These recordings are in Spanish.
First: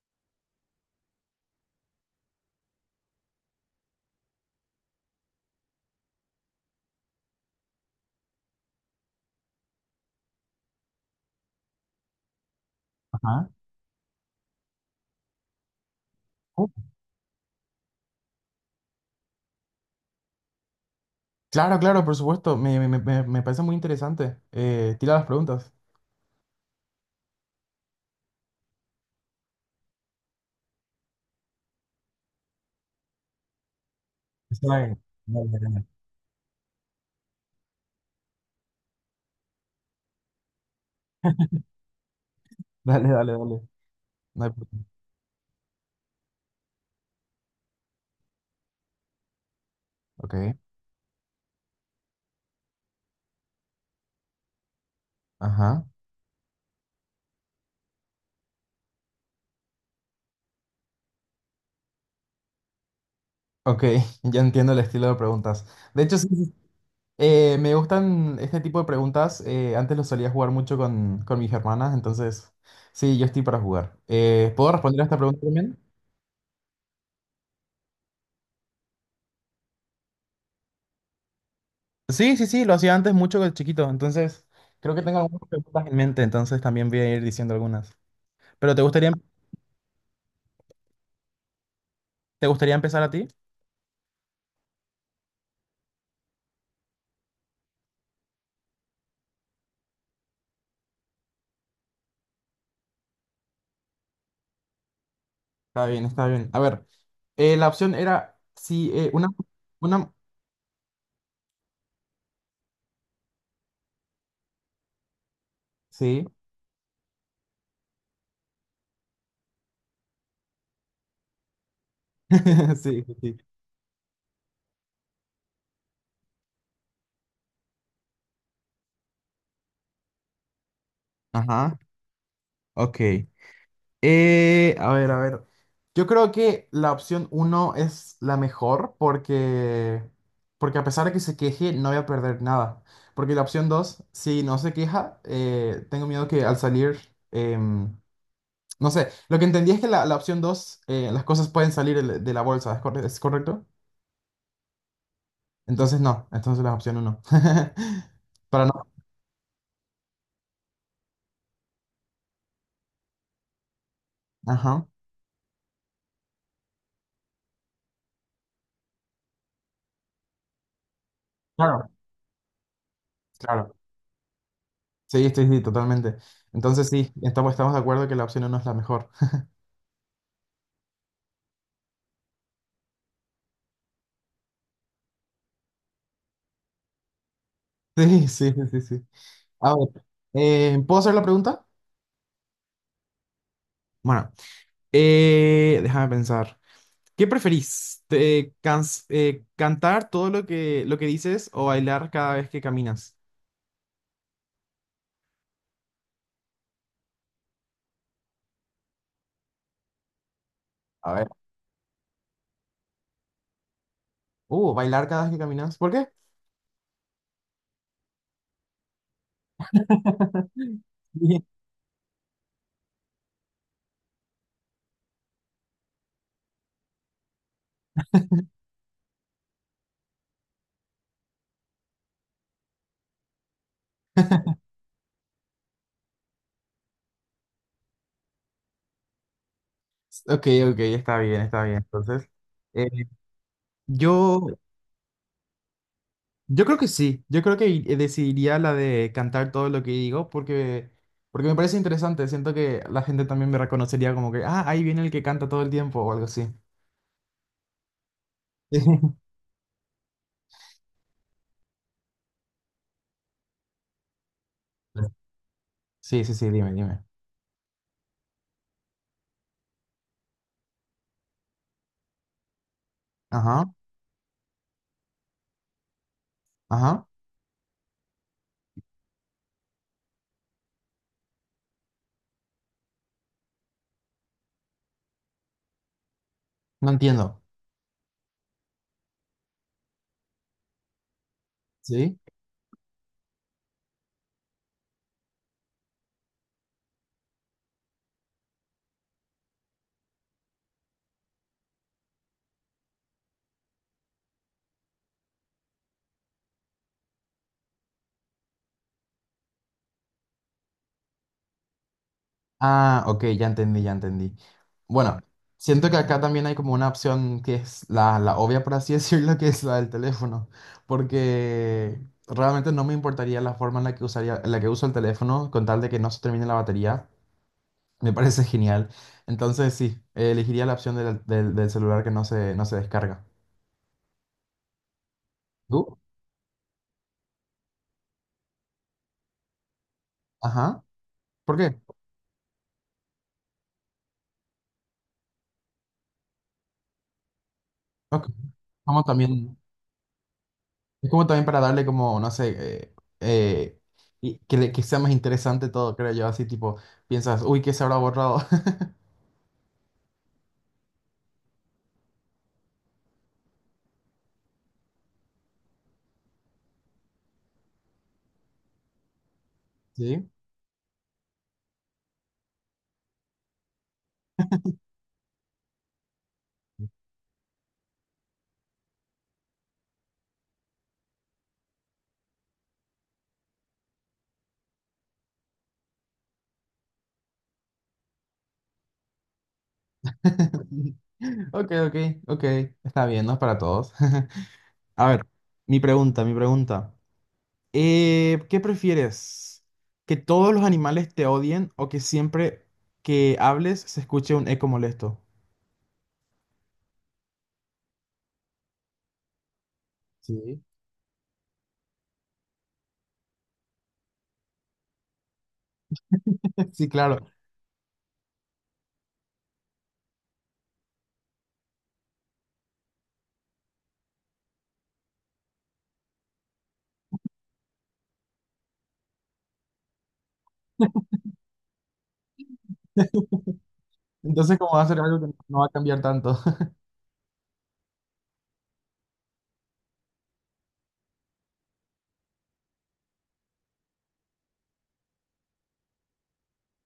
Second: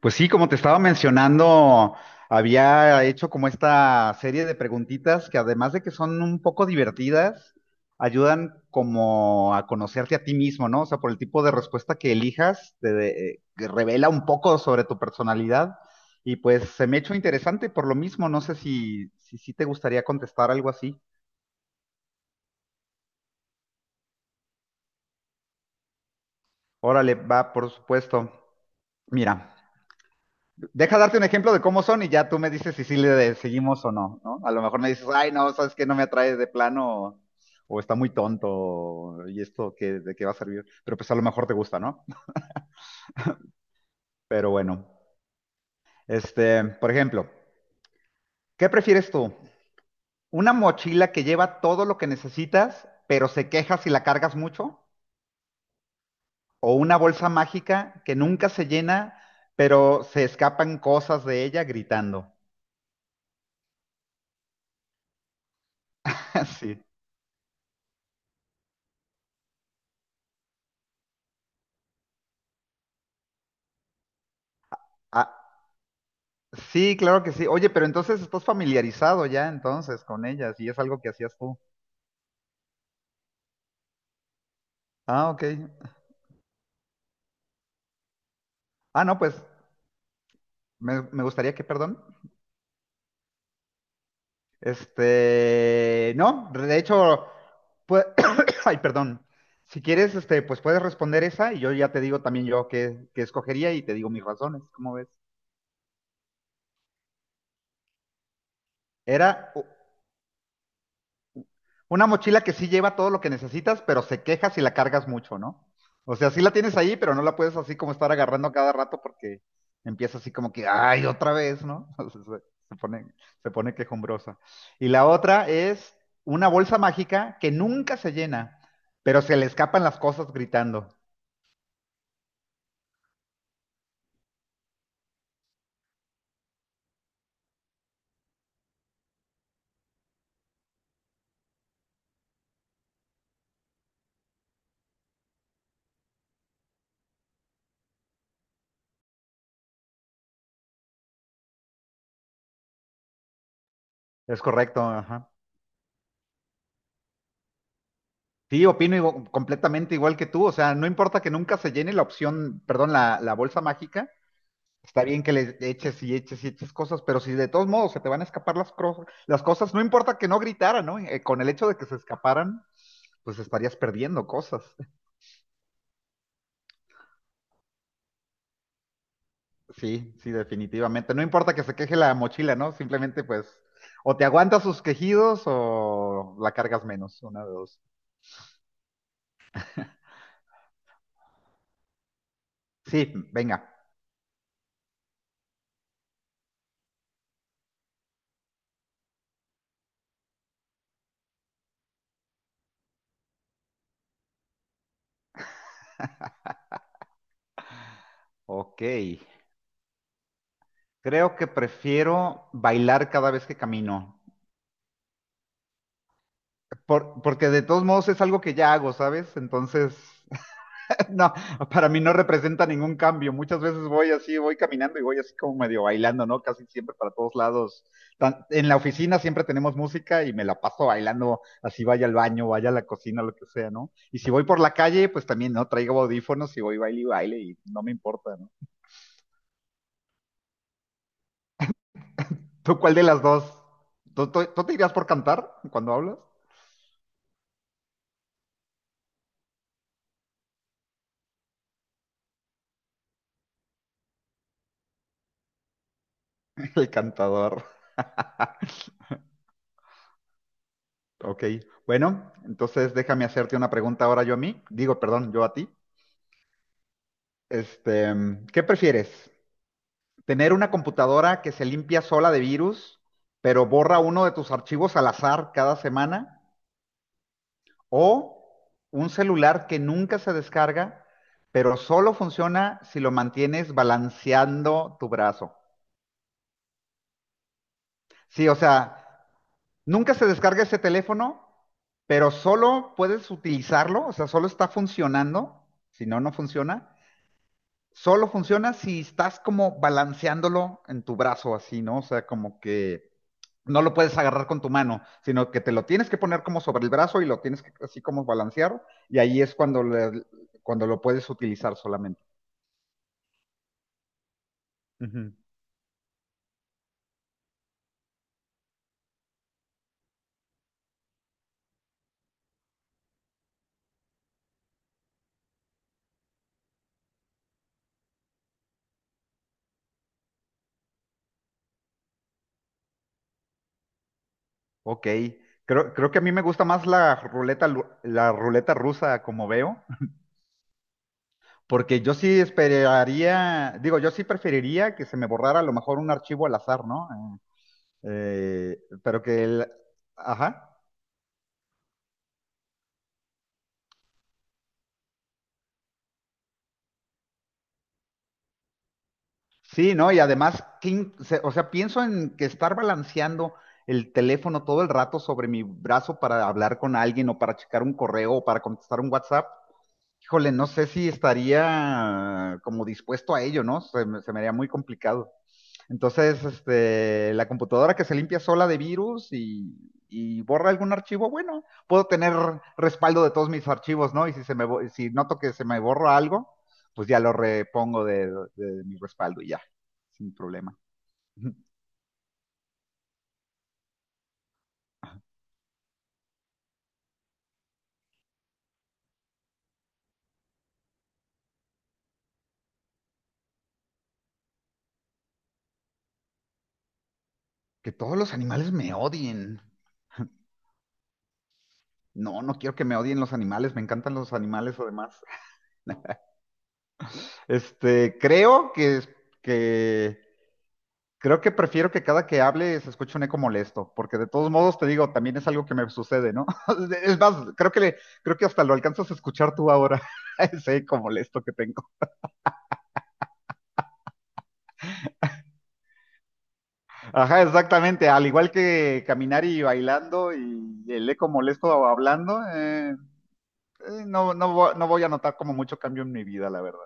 Pues sí, como te estaba mencionando, había hecho como esta serie de preguntitas que además de que son un poco divertidas, ayudan como a conocerte a ti mismo, ¿no? O sea, por el tipo de respuesta que elijas, Ah, que revela un poco sobre tu personalidad. Y oh, pues se me ha hecho interesante por lo mismo. No sé si te gustaría contestar algo así. claro, claro, por supuesto. Me parece muy interesante. Tira las preguntas. Órale, va, por supuesto. Mira. Deja darte un ejemplo de cómo son y ya tú me dices si sí le seguimos o no, ¿no? A lo Está mejor me bien. dices, ay, Dale, no, sabes que dale, no me atrae de plano o está muy tonto o, ¿y esto qué, de qué va a servir? Pero pues a lo mejor te gusta, ¿no? dale, dale. Dale. No Pero hay bueno, problema. Por ejemplo, ¿qué prefieres tú? Ok. ¿Una mochila que lleva todo lo que necesitas, pero se queja si la cargas mucho? Ajá. ¿O una bolsa mágica que nunca se llena, pero se escapan cosas de ella gritando? Ok, ya entiendo el estilo de preguntas. De hecho, sí, sí, Sí. Me gustan este tipo de preguntas. Antes lo solía jugar mucho con mis hermanas, entonces sí, yo estoy para jugar. ¿Puedo responder a esta pregunta A- también? Sí, claro que sí. Oye, pero entonces estás familiarizado ya entonces con ellas y es algo que hacías tú. Sí, sí, sí, lo hacía antes mucho de chiquito, entonces creo que tengo Ah, ok. algunas preguntas en mente, entonces también voy a ir diciendo algunas. ¿Pero Ah, no, pues me gustaría que, perdón. te gustaría empezar a ti? No, de hecho, pues, ay, perdón. Si quieres, pues puedes responder esa y yo ya te digo también yo qué escogería y te digo mis razones, ¿cómo ves? Está bien, está bien. A ver, la opción era, sí, una, Era una, una mochila que sí lleva todo lo que necesitas, pero se queja si la cargas mucho, ¿no? O sí, sea, sí la tienes ahí, pero no la puedes así como estar agarrando cada rato porque empieza así como que, ay, otra vez, ¿no? O sea, se sí, pone, sí, sí. se pone quejumbrosa. Y la otra es una bolsa mágica que nunca se llena, pero se le escapan las cosas gritando. Ajá, ok. A ver, a ver. Yo creo que la opción uno es la mejor porque a pesar de que se queje, no voy a perder nada. Porque la opción 2 si no se queja, tengo miedo que al salir, em, no sé, lo que entendí es que la opción 2 las cosas pueden salir de la bolsa, ¿ es correcto? Es correcto, ajá. Entonces no, entonces las opciones no. Para Sí, no. opino completamente igual que tú. O sea, no importa que nunca se llene la opción, perdón, la bolsa mágica, Ajá. está bien que le eches y eches y eches cosas, pero si de todos modos se te van a escapar las cosas, no importa que no gritaran, ¿no? Con el hecho de que Claro. se escaparan, pues Claro. estarías perdiendo cosas. Sí, estoy sí, totalmente. Entonces sí, estamos de acuerdo que la opción uno es la mejor. Sí, sí, definitivamente. No importa que se queje la mochila, ¿no? Simplemente pues o te aguantas sus quejidos o la cargas menos, una de dos. Sí, sí, sí, sí, sí. A ver, ¿puedo hacer la pregunta? Sí, venga. Bueno, déjame pensar. ¿Qué preferís? ¿Cantar todo lo que dices o bailar cada vez que caminas? Ok. A ver. Creo que prefiero bailar cada vez que camino, Bailar cada vez que caminas. ¿Por qué? Porque de todos modos es algo que ya hago, ¿sabes? Entonces... No, Yes. para mí no representa ningún cambio. Muchas veces voy así, voy caminando y voy así como medio bailando, ¿no? Casi siempre para todos lados. En la oficina siempre tenemos música y me la paso bailando, así vaya al baño, vaya a la cocina, lo que sea, ¿no? Y si voy por la calle, pues también, ¿no? Traigo audífonos y voy baile y baile y no me importa, ¿no? Ok, ok, está bien, está bien. Entonces, ¿Tú eh, cuál de las dos? ¿Tú, yo, tú- tú te irías por cantar cuando hablas? yo creo que sí, yo creo que decidiría la de cantar todo lo que digo porque me parece interesante, siento que la gente también me reconocería como que, ah, ahí viene el que canta todo el tiempo o algo así. El cantador. Ok, bueno, entonces déjame hacerte una pregunta ahora yo a mí. Digo, perdón, yo a ti. Sí, sí, sí, dime, dime. Este, ¿Qué prefieres? Tener una computadora que se limpia sola de virus, pero Ajá, borra uno de tus archivos al azar cada semana. ajá, O un celular que nunca se descarga, pero solo funciona si lo mantienes balanceando tu brazo. no entiendo. Sí, o sea, nunca se descarga ese teléfono, ¿Sí? pero solo puedes utilizarlo, o sea, solo está funcionando, si no, no funciona, solo funciona si estás como balanceándolo en tu brazo así, ¿no? O sea, como que no lo puedes agarrar con tu mano, sino que te lo tienes que poner como sobre el brazo y lo tienes que así como balancear y ahí es cuando, cuando lo puedes utilizar solamente. Ah, ok, ya entendí, ya entendí. Bueno, Ujú. siento que acá también hay como una opción que es la obvia, por así decirlo, que es la del teléfono, porque realmente no me importaría la forma en la que usaría, en la que uso el teléfono con tal de que no se termine la batería. Me parece genial. Entonces sí, elegiría la opción del celular que no se, no se descarga. Ok, ¿Tú? creo que a mí me gusta más la ruleta, la ruleta rusa como veo, Ajá. ¿Por qué? porque yo sí esperaría, digo, yo sí preferiría que se me borrara a lo mejor un archivo al azar, ¿no? Ok. Eh, Como pero que también, el... Ajá. es como también para darle como, no sé, eh, y que, que sea más interesante todo, creo yo. Así tipo, piensas, uy, ¿qué se habrá borrado? Sí, ¿no? Y además, o sea, pienso en que estar balanceando el teléfono todo el rato sobre mi brazo para hablar con alguien o para checar un correo o para contestar un WhatsApp. Sí. Híjole, no sé si estaría como dispuesto a ello, ¿no? Se me haría muy complicado. Entonces, la computadora que se limpia sola de virus y borra algún archivo, bueno, puedo tener respaldo de todos mis archivos, ¿no? Y si noto que se me borra algo, pues ya lo repongo de mi respaldo y ya, sin problema. Ok, ok, ok. Está bien, no es para todos. A ver, mi pregunta, mi pregunta. ¿Qué prefieres? ¿Que todos los animales te odien o que siempre que hables se escuche un eco molesto? Que todos los animales me odien. Sí. No, no quiero que me odien los animales, me encantan los animales además. Sí, claro. Creo que, creo que prefiero que cada que hable se escuche un eco molesto, porque de todos modos te digo, también es algo que me sucede, ¿no? Es más, creo que hasta lo alcanzas a escuchar tú ahora, ese eco molesto que tengo. ¿Entonces, como va a ser algo que no va a cambiar tanto? Ajá, exactamente, al igual que caminar y bailando y el eco molesto hablando, no, no voy a notar como mucho cambio en mi vida, la verdad.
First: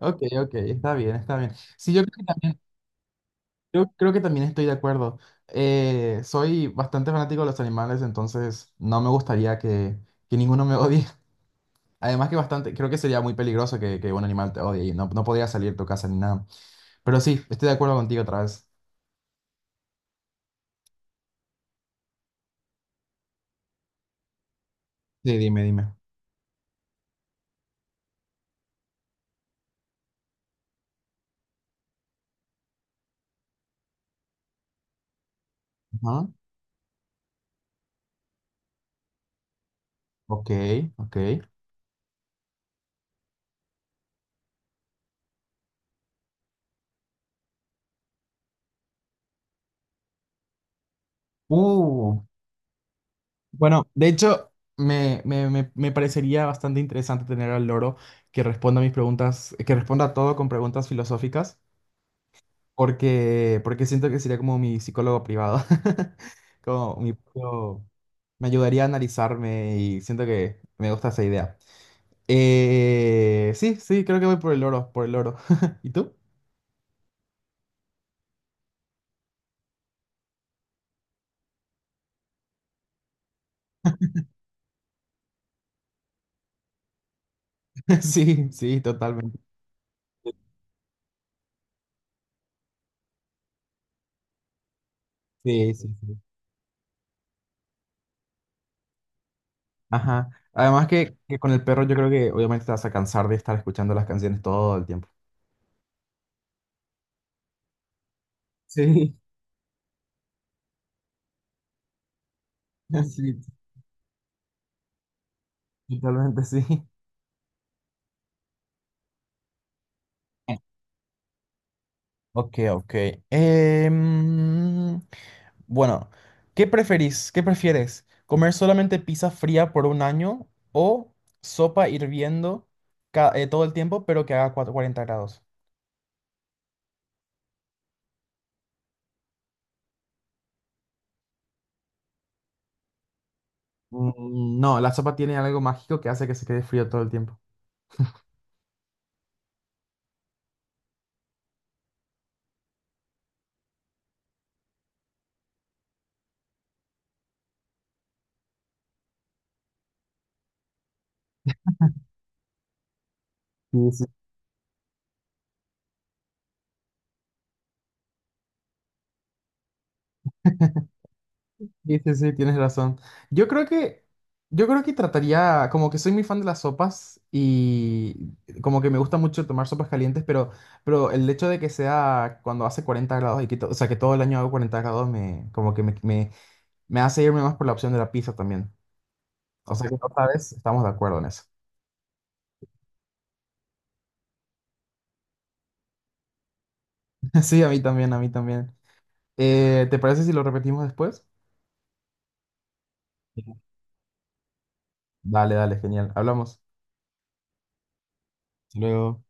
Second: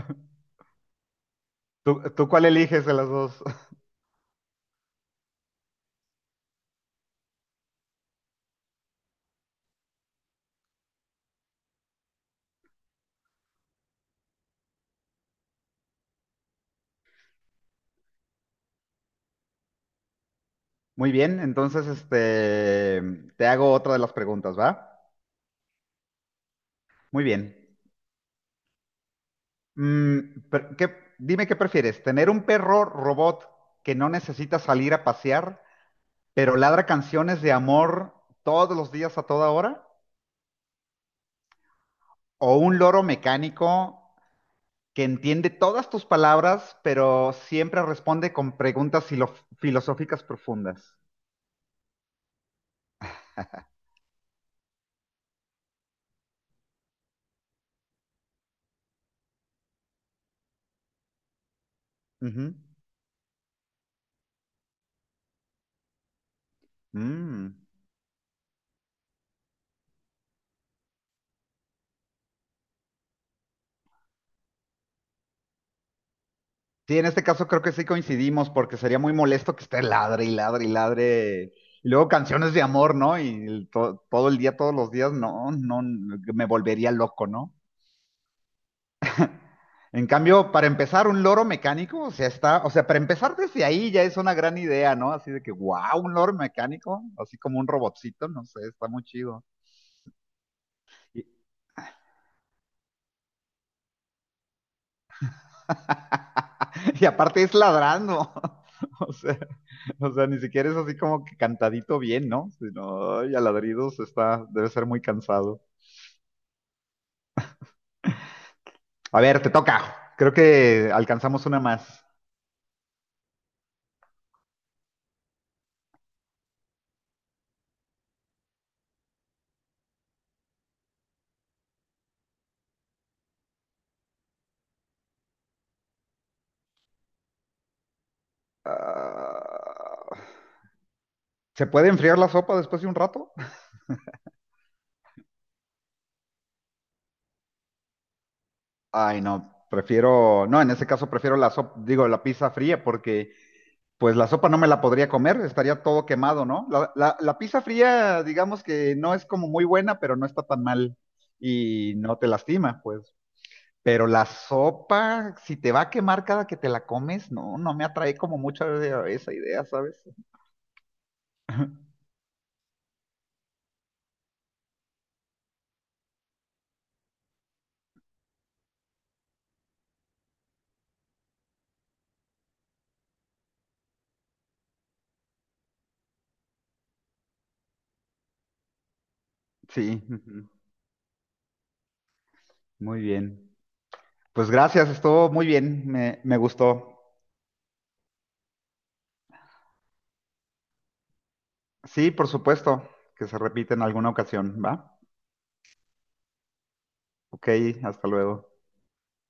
Ok, ok, está bien, está bien. Sí, ¿Tú, tú cuál eliges de las dos? yo creo que también estoy de acuerdo. Soy bastante fanático de los animales, entonces no me gustaría que ninguno me odie. Además que bastante, creo que sería muy peligroso que un animal te odie y no, no podría salir de tu casa ni nada. Pero sí, estoy de acuerdo contigo otra vez. Muy bien, entonces te hago otra de las preguntas, ¿va? Sí, dime, dime. Muy bien. Mm, pero dime qué prefieres, ¿tener un perro robot que no necesita salir a pasear, Ajá. pero ladra canciones de amor todos los días a toda hora, Ok, ok. o un loro mecánico que entiende todas tus palabras, pero siempre responde con preguntas filosóficas profundas? Uh, bueno, de hecho, me parecería bastante interesante tener al loro que responda a mis preguntas, que responda a todo con preguntas filosóficas, Ujú. Porque siento que sería como mi psicólogo privado. Como mi Mm. propio- me ayudaría a analizarme y siento que me gusta esa idea. Sí, sí, creo que voy por el loro, por el loro. ¿Y tú? Sí, en este caso creo que sí coincidimos, porque sería muy molesto que esté ladre y ladre y ladre. Y luego canciones de amor, ¿no? Y todo el día, todos los días, no, no, me volvería loco, ¿no? Sí, sí, totalmente. En cambio, para empezar, un loro mecánico, o sea, está, o sea, para empezar desde ahí ya es una gran idea, ¿no? Así de que, Sí, wow, sí, un sí. loro mecánico, así como un robotcito, no sé, está muy chido. Ajá. Además Y, que con el perro yo creo que obviamente te vas a cansar de estar escuchando las canciones todo el tiempo. y aparte es ladrando, o Sí, sea, o sea, ni siquiera es así como que cantadito bien, ¿no? Sino, ay, sí, a ladridos está, debe ser muy cansado. totalmente sí. A ver, te toca. Creo que alcanzamos una más. Ok, ok. Em, bueno, ¿qué preferís? ¿Qué prefieres? ¿Comer solamente pizza fría por un año o sopa hirviendo todo el tiempo, pero que haga 40 grados? Ah, ¿se puede enfriar la sopa después de un rato? Mm, mm, no, la sopa tiene algo mágico que hace que se quede frío todo el tiempo. Ay, no, prefiero, no, en ese caso prefiero la sopa, digo, la pizza fría, porque pues la sopa no me la podría comer, estaría todo quemado, ¿no? La pizza fría, digamos que no es como muy buena, pero no está tan mal y no te lastima, pues. Pero la sopa, si te va a quemar cada que te la comes, no, no me atrae como mucho esa idea, ¿sabes? Sí, sí, sí, tienes razón. Yo creo que, yo creo que trataría, como que soy muy fan de las sopas y como que me gusta mucho tomar sopas calientes, pero el hecho de que sea cuando hace 40 grados y o sea, que todo el año hago 40 grados, me, me hace irme más por la opción de la pizza también. O sea que Sí, otra ujú. vez estamos de acuerdo en eso. Muy bien. Pues gracias, estuvo muy bien, me gustó. Sí, a mí también, a mí también. ¿Te parece si lo repetimos después? Sí, por supuesto, que se Sí. repite en alguna ocasión, ¿va? Dale, dale, genial. Hablamos. Ok, hasta luego. Hasta luego.